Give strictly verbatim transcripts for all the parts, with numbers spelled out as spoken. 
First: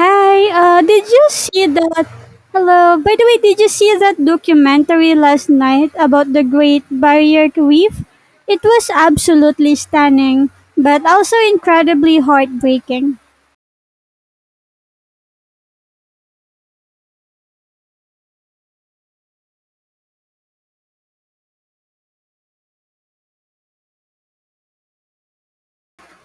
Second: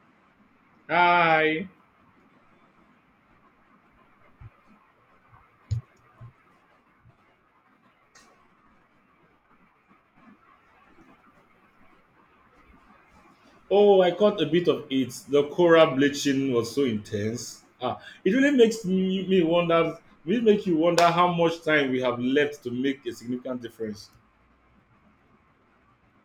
Hi, uh, did you see Hi. that? Hello, by the way, did you see that documentary last night about the Great Barrier Reef? It was absolutely stunning, but also incredibly heartbreaking. Oh, I caught a bit of it. The coral bleaching was so intense. Ah, it really makes me, me wonder. Really make you wonder how much time we have left to make a significant difference.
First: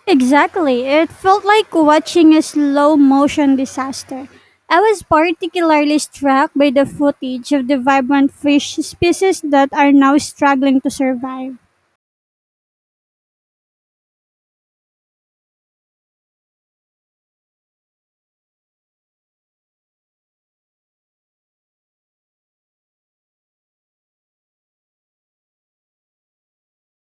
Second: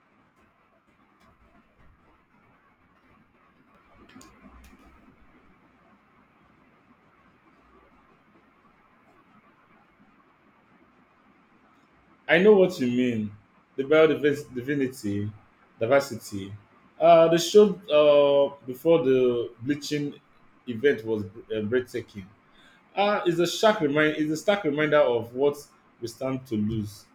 Exactly, it felt like watching a slow motion disaster. I was particularly struck by the footage of the vibrant fish species that are now struggling to survive. I know what you mean. The biodiversity, diversity. Uh, the show uh, before the bleaching event was uh, breathtaking. Ah, it's a stark remind. It's a stark reminder of what we stand to lose.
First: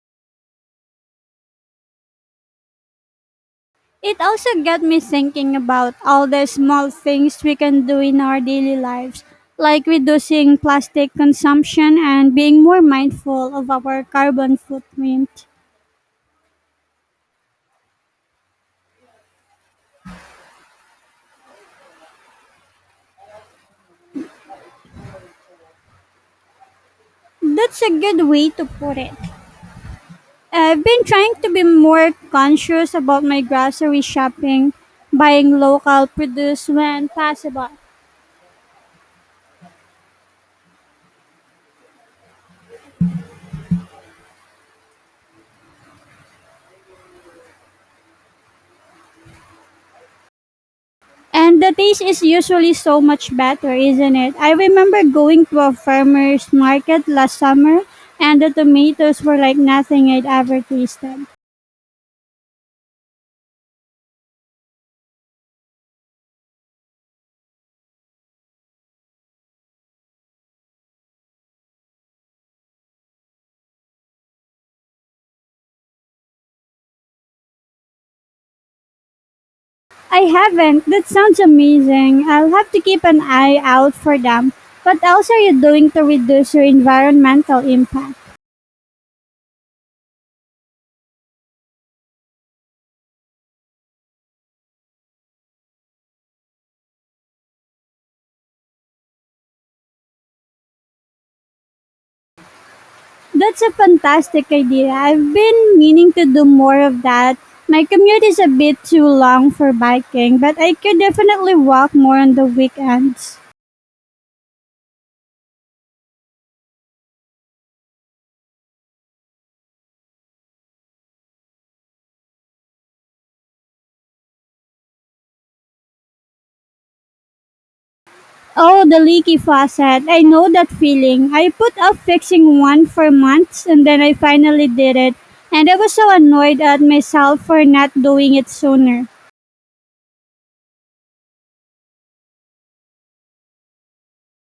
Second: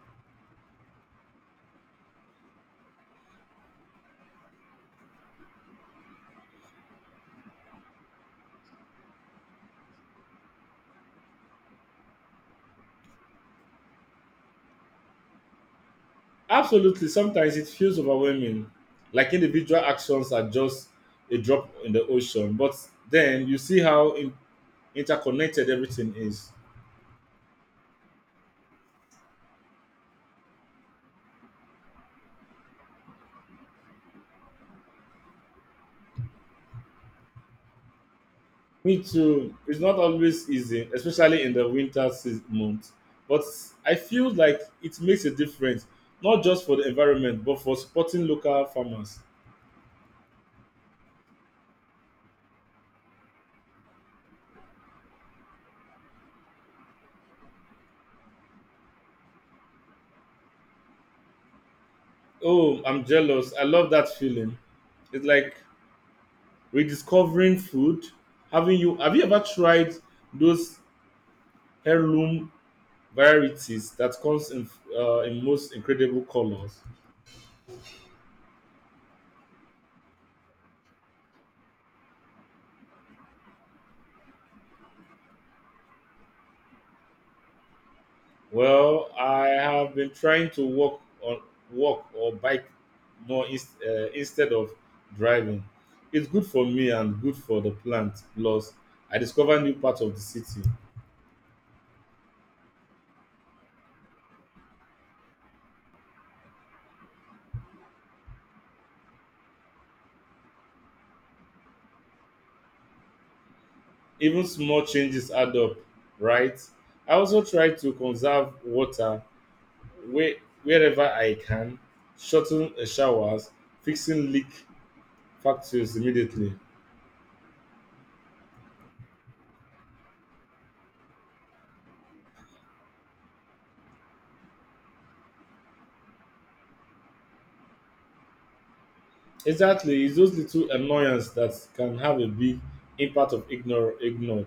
It also got me thinking about all the small things we can do in our daily lives, like reducing plastic consumption and being more mindful of our carbon footprint. Absolutely. Sometimes it feels overwhelming, like individual actions are just a drop in the ocean. But then you see how in- interconnected everything is. That's a good way to put it. I've been trying to be more conscious about my grocery shopping, buying local produce when possible. Me too. It's not always easy, especially in the winter season month. But I feel like it makes a difference, not just for the environment, but for supporting local farmers. And the taste is usually so much better, isn't it? I remember going to a farmer's market last summer and the tomatoes were like nothing I'd ever tasted. Oh, I'm jealous. I love that feeling. It's like rediscovering food. Having you Have you ever tried those heirloom varieties that comes in uh, in most incredible colors. I haven't. That sounds amazing. I'll have to keep an eye out for them. What else are you doing to reduce your environmental impact? Well, I have been trying to walk on walk or bike more inst uh, instead of driving. It's good for me and good for the plant. Plus, I discover new parts of the city. That's a fantastic idea. I've been meaning to do more of that. My commute is a bit too long for biking, but I could definitely walk more on the weekends. Even small changes add up, right? I also try to conserve water where, wherever I can, shorten uh, showers, fixing leak factors immediately. Oh, the leaky faucet. I know that feeling. I put off fixing one for months and then I finally did it. And I was so annoyed at myself for not doing it sooner. Exactly. It's those little annoyances that can have a big impact of ignore ignored.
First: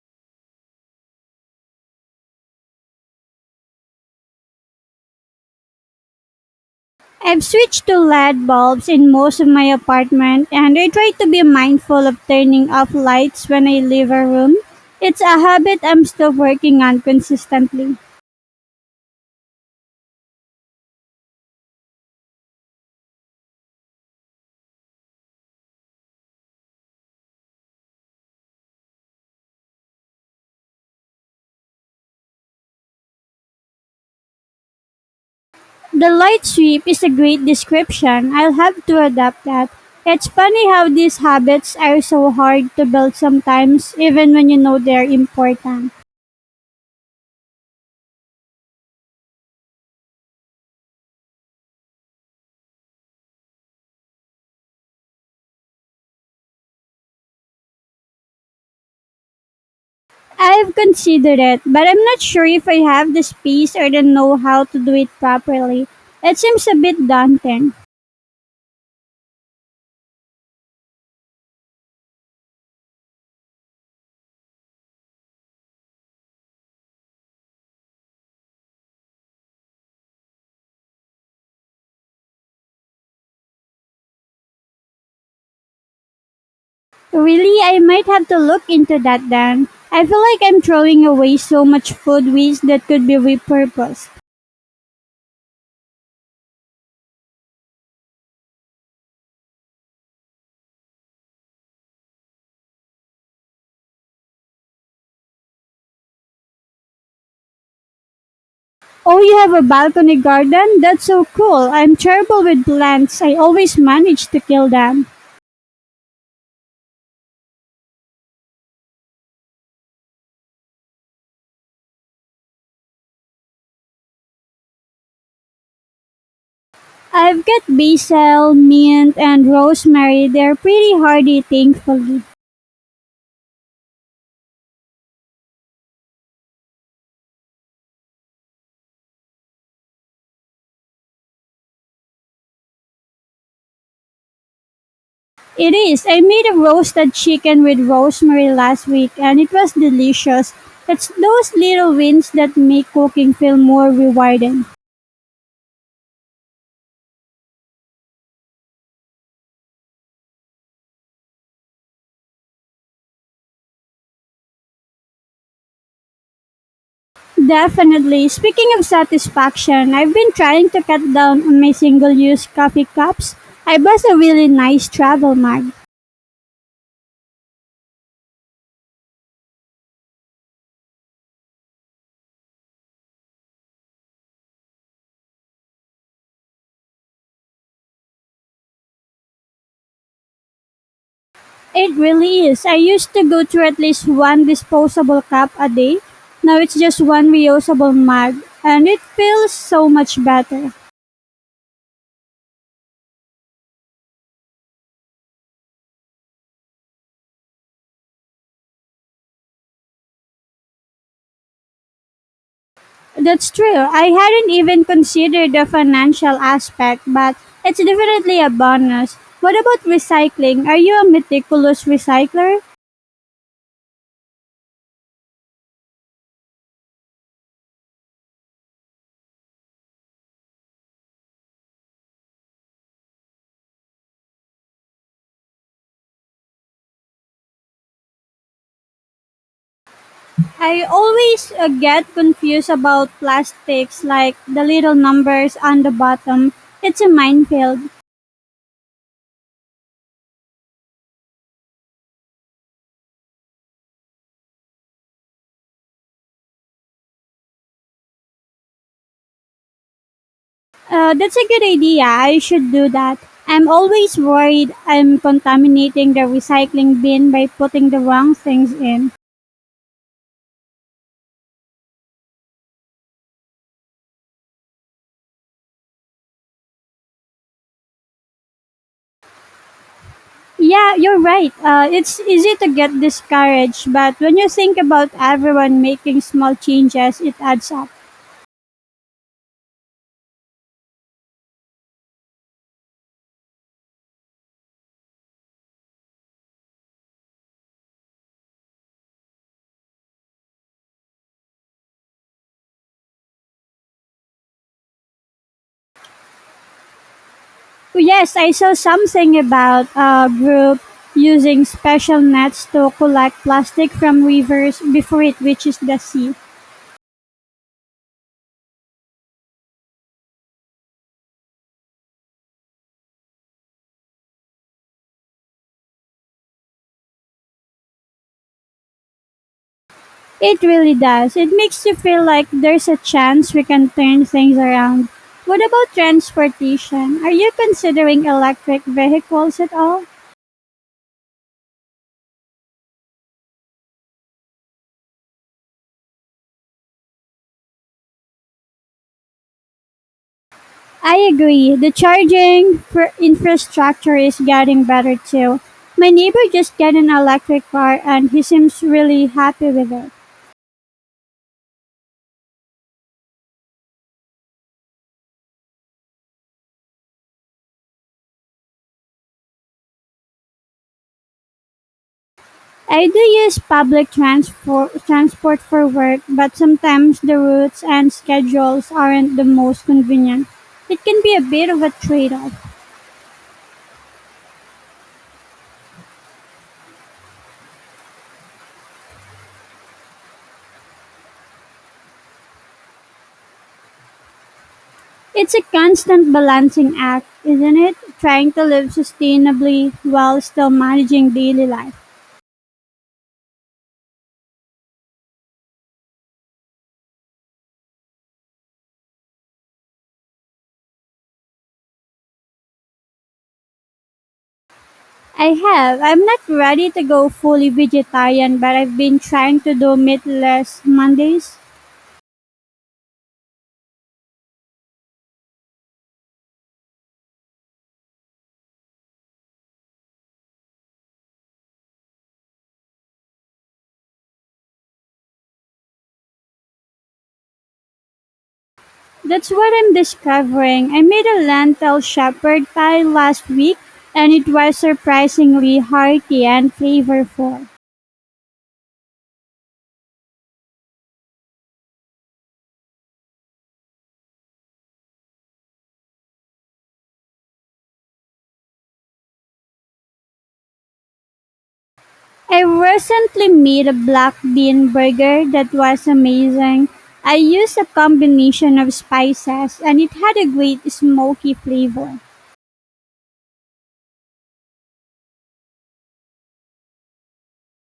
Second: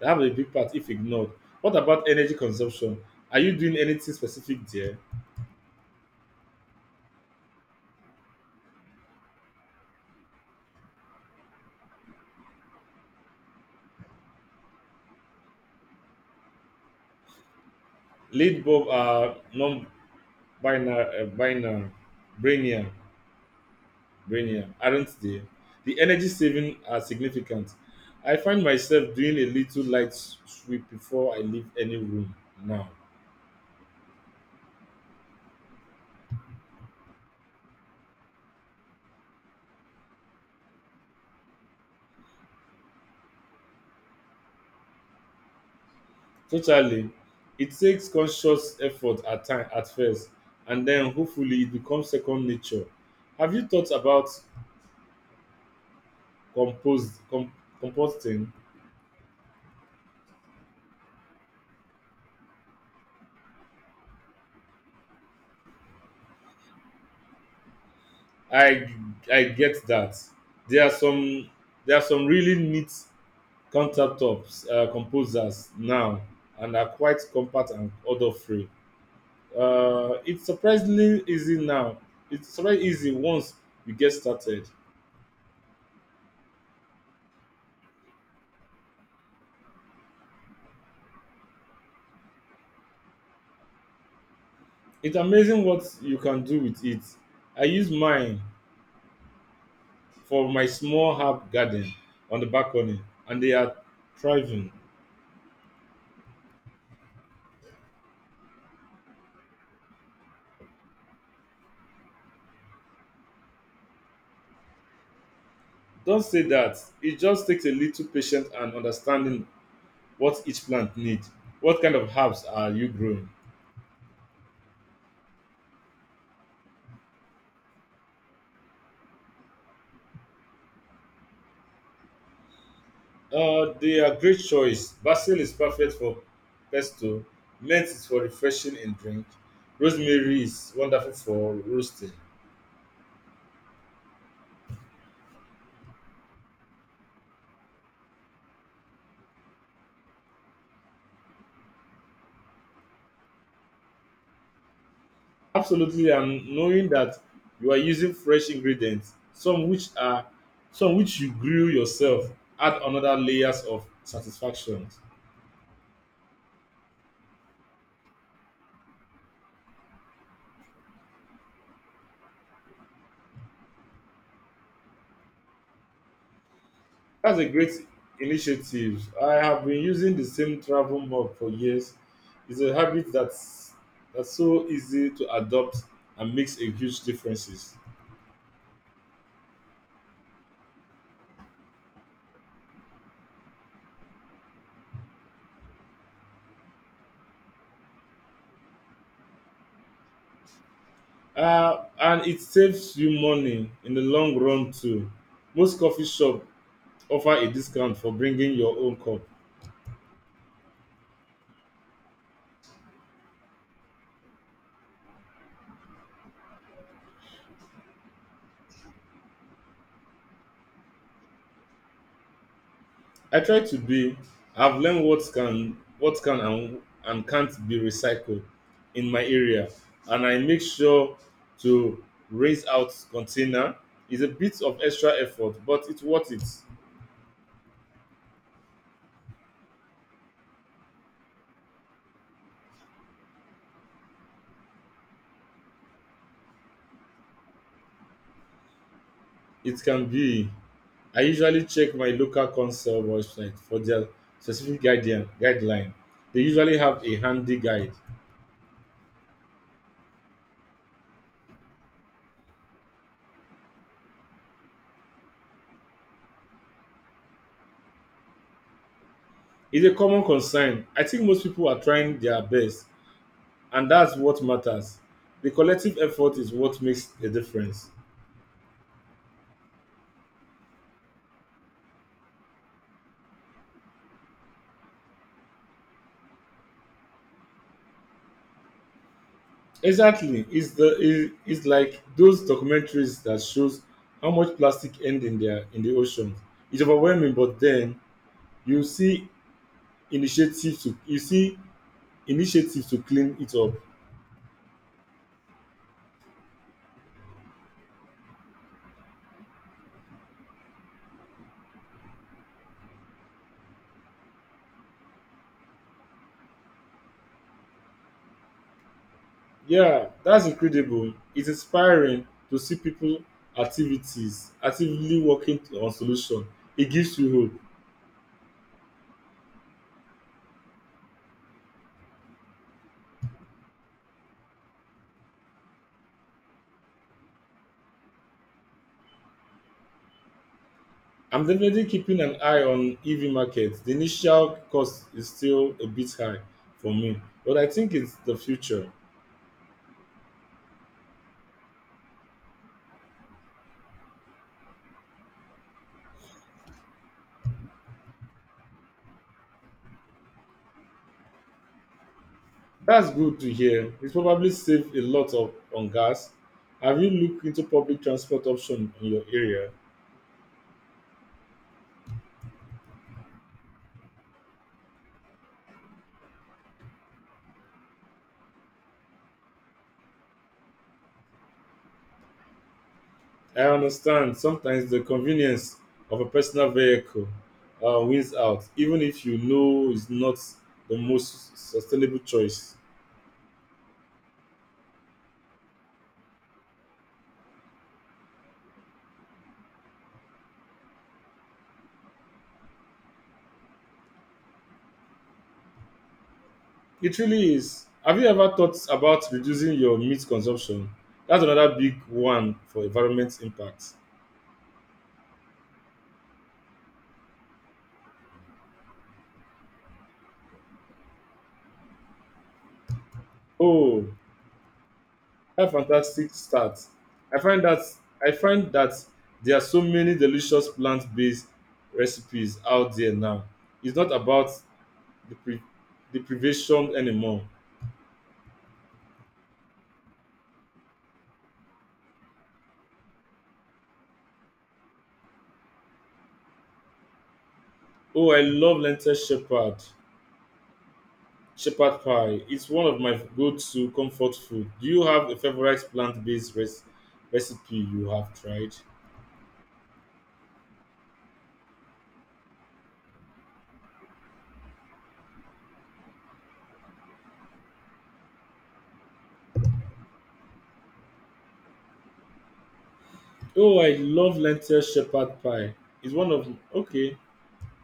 They have a big part if ignored. What about energy consumption? Are you doing anything specific there? I've switched to L E D bulbs in most of my apartment and I try to be mindful of turning off lights when I leave a room. It's a habit I'm still working on consistently. Lead bulb are non-binary, uh, binary, brainiac, brainiac, aren't they? The energy saving are significant. I find myself doing a little light sweep before I leave any room now. The light sweep is a great description, I'll have to adapt that. It's funny how these habits are so hard to build sometimes, even when you know they're important. Totally. It takes conscious effort at time at first, and then hopefully it becomes second nature. Have you thought about compost com, composting? I've considered it, but I'm not sure if I have the space or the know how to do it properly. It seems a bit daunting. I I get that. There are some there are some really neat countertops uh, composers now, and are quite compact and odor free. Uh, it's surprisingly easy now. It's surprisingly easy once you get started. Really, I might have to look into that then. I feel like I'm throwing away so much food waste that could be repurposed. It's amazing what you can do with it. I use mine for my small herb garden on the balcony and they are thriving. Oh, you have a balcony garden? That's so cool. I'm terrible with plants. I always manage to kill them. Don't say that. It just takes a little patience and understanding what each plant needs. What kind of herbs are you growing? I've got basil, mint, and rosemary. They're pretty hardy, thankfully. Uh, they are great choice. Basil is perfect for pesto. Mint is for refreshing in drink. Rosemary is wonderful for roasting. It is. I made a roasted chicken with rosemary last week, and it was delicious. It's those little wins that make cooking feel more rewarding. Absolutely, and knowing that you are using fresh ingredients, some which are some which you grew yourself, add another layers of satisfaction. Definitely. Speaking of satisfaction, I've been trying to cut down on my single use coffee cups. I bought a really nice travel mug. That's a great initiative. I have been using the same travel mug for years. It's a habit that's that's so easy to adopt and makes a huge differences. It really is. I used to go through at least one disposable cup a day. Now it's just one reusable mug, and it feels so much better. Uh, and it saves you money in the long run too. Most coffee shop offer a discount for bringing your own cup. That's true. I hadn't even considered the financial aspect, but it's definitely a bonus. What about recycling? Are you a meticulous recycler? I try to be. I've learned what can what can and, and can't be recycled in my area, and I make sure to raise out container. It's a bit of extra effort, but it's worth it. I always uh, get confused about plastics, like the little numbers on the bottom. It's a minefield. It can be. I usually check my local council website for their specific guideline. Guideline. They usually have a handy guide. Uh, that's a good idea. I should do that. I'm always worried I'm contaminating the recycling bin by putting the wrong things in. It's a common concern. I think most people are trying their best, and that's what matters. The collective effort is what makes a difference. Yeah, you're right. Uh, it's easy to get discouraged, but when you think about everyone making small changes, it adds up. Exactly. It's the it- it's like those documentaries that shows how much plastic end in their in the ocean. It's overwhelming, but then you see initiatives to you see initiatives to clean it up. Oh, yes, I saw something about a group using special nets to collect plastic from rivers before it reaches the sea. Yeah, that's incredible. It's inspiring to see people activities actively working on solution. It gives you hope. It really does. It makes you feel like there's a chance we can turn things around. What about transportation? Are you considering electric vehicles at all? I'm definitely keeping an eye on E V market. The initial cost is still a bit high for me, but I think it's the future. I agree. The charging for infrastructure is getting better too. My neighbor just got an electric car and he seems really happy with it. That's good to hear. It's probably saved a lot of on gas. Have you looked into public transport option in your area? I do use public transport transport for work, but sometimes the routes and schedules aren't the most convenient. It can be a bit of a trade-off. I understand sometimes the convenience of a personal vehicle uh, wins out, even if you know it's not the most sustainable choice. It's a constant balancing act, isn't it? Trying to live sustainably while still managing daily life. It really is. Have you ever thought about reducing your meat consumption? That's another big one for environment impact. I have. I'm not ready to go fully vegetarian, but I've been trying to do meatless Mondays. Oh, that's a fantastic start. I find that I find that there are so many delicious plant-based recipes out there now. It's not about the pre- deprivation anymore. That's what I'm discovering. I made a lentil shepherd pie last week, and it was surprisingly hearty and flavorful. Oh, I love lentil shepherd shepherd pie. It's one of my go-to comfort food. Do you have a favorite plant-based res- recipe you have tried? I recently made a black bean burger that was amazing. I used a combination of spices and it had a great smoky flavor. Oh, I love lentil shepherd pie. It's one of okay,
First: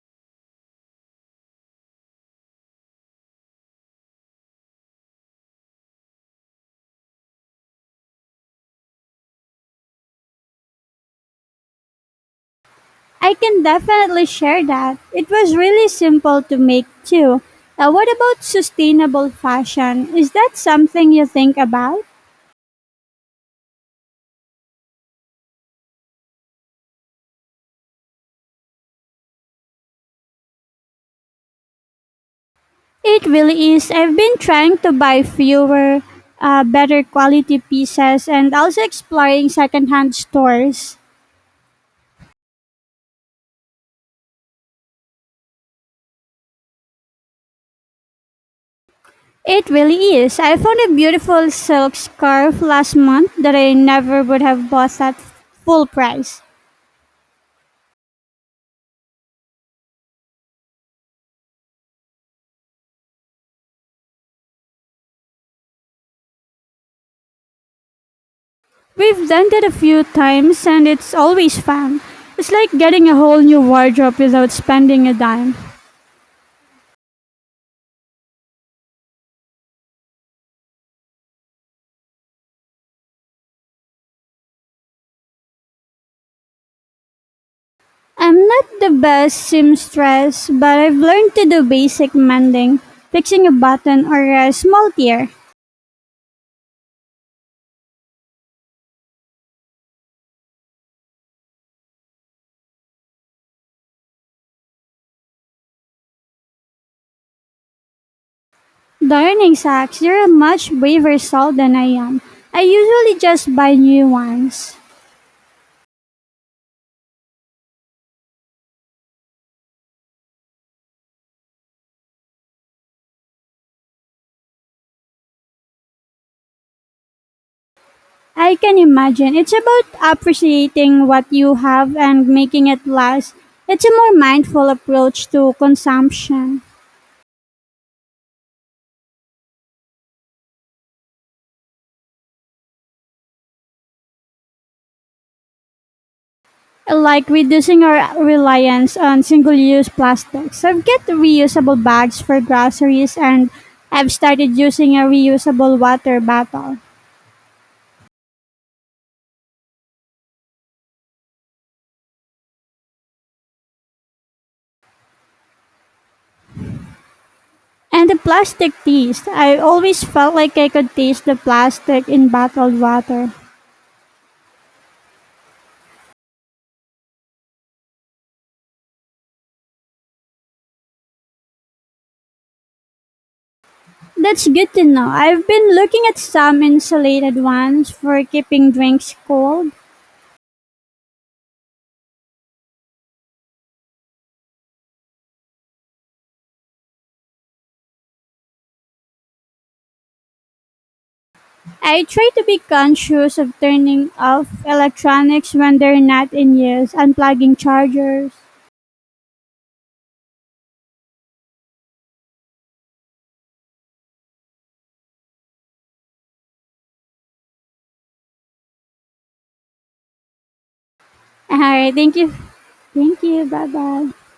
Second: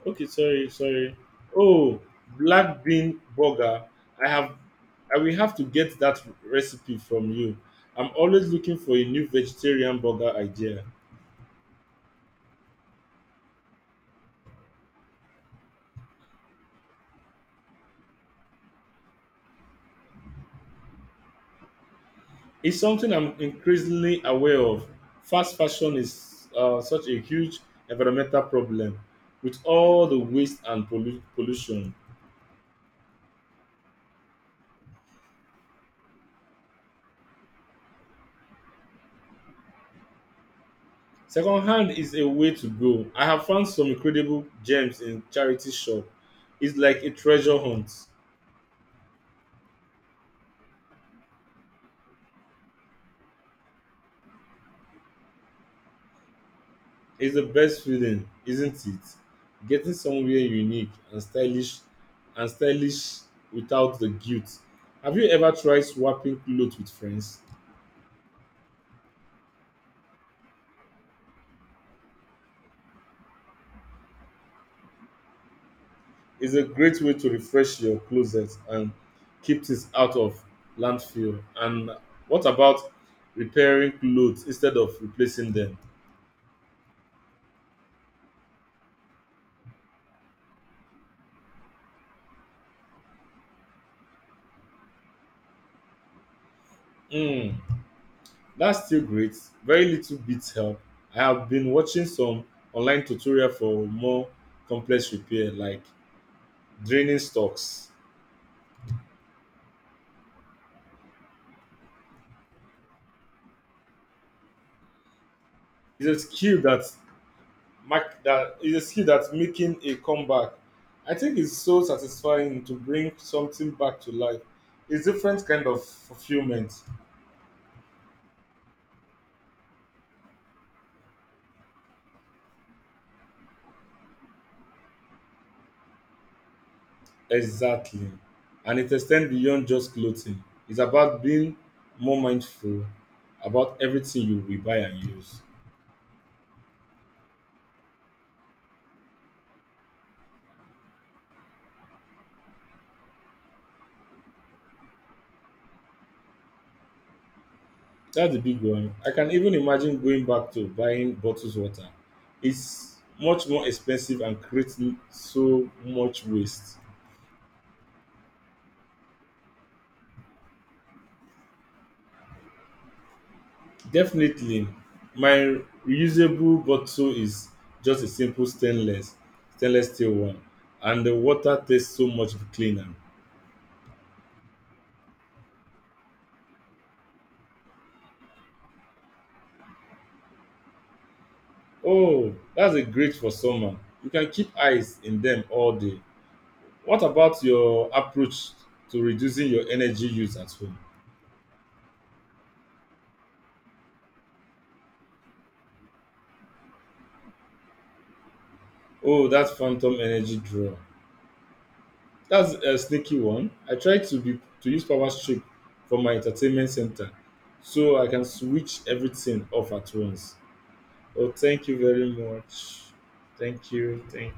okay. Sorry, sorry. Oh, black bean burger. I have. I will have to get that recipe from you. I'm always looking for a new vegetarian burger idea. I can definitely share that. It was really simple to make too. Uh, what about sustainable fashion? Is that something you think about? It's something I'm increasingly aware of. Fast fashion is uh, such a huge environmental problem, with all the waste and pollu- pollution. It really is. I've been trying to buy fewer, uh, better quality pieces and also exploring secondhand stores. Secondhand is a way to go. I have found some incredible gems in charity shop. It's like a treasure hunt. It really is. I found a beautiful silk scarf last month that I never would have bought at full price. It's the best feeling, isn't it? Getting somewhere unique and stylish and stylish without the guilt. Have you ever tried swapping clothes with friends? We've done that a few times and it's always fun. It's like getting a whole new wardrobe without spending a dime. It's a great way to refresh your closet and keep things out of landfill. And what about repairing clothes instead of replacing them? I'm not the best seamstress, but I've learned to do basic mending, fixing a button or a small tear. Hmm. That's still great. Very little bits help. I have been watching some online tutorial for more complex repair like draining stocks. Darning socks, you're a much braver soul than I am. I usually just buy new ones. It's a skill that mark that is a skill that's making a comeback. I think it's so satisfying to bring something back to life. It's different kind of fulfillment. I can imagine. It's about appreciating what you have and making it last. It's a more mindful approach to consumption, Exactly. And it extends beyond just clothing. It's about being more mindful about everything you will buy and use. like reducing our reliance on single use plastics. I've got reusable bags for groceries and I've started using a reusable water bottle. That's a big one. I can even imagine going back to buying bottles water. It's much more expensive and creates m- so much waste. And the plastic taste I always felt like I could taste the plastic in bottled water. Definitely, my reusable bottle is just a simple stainless stainless steel one, and the water tastes so much cleaner. That's good to know. I've been looking at some insulated ones for keeping drinks cold. Oh, that's a great for summer. You can keep ice in them all day. What about your approach to reducing your energy use at home? I try to be conscious of turning off electronics when they're not in use, unplugging chargers. Oh, that phantom energy draw. That's a sneaky one. I try to be to use power strip for my entertainment center so I can switch everything off at once. Oh, All thank you right, very thank you. much. Thank you. Bye Thank you. bye. Thank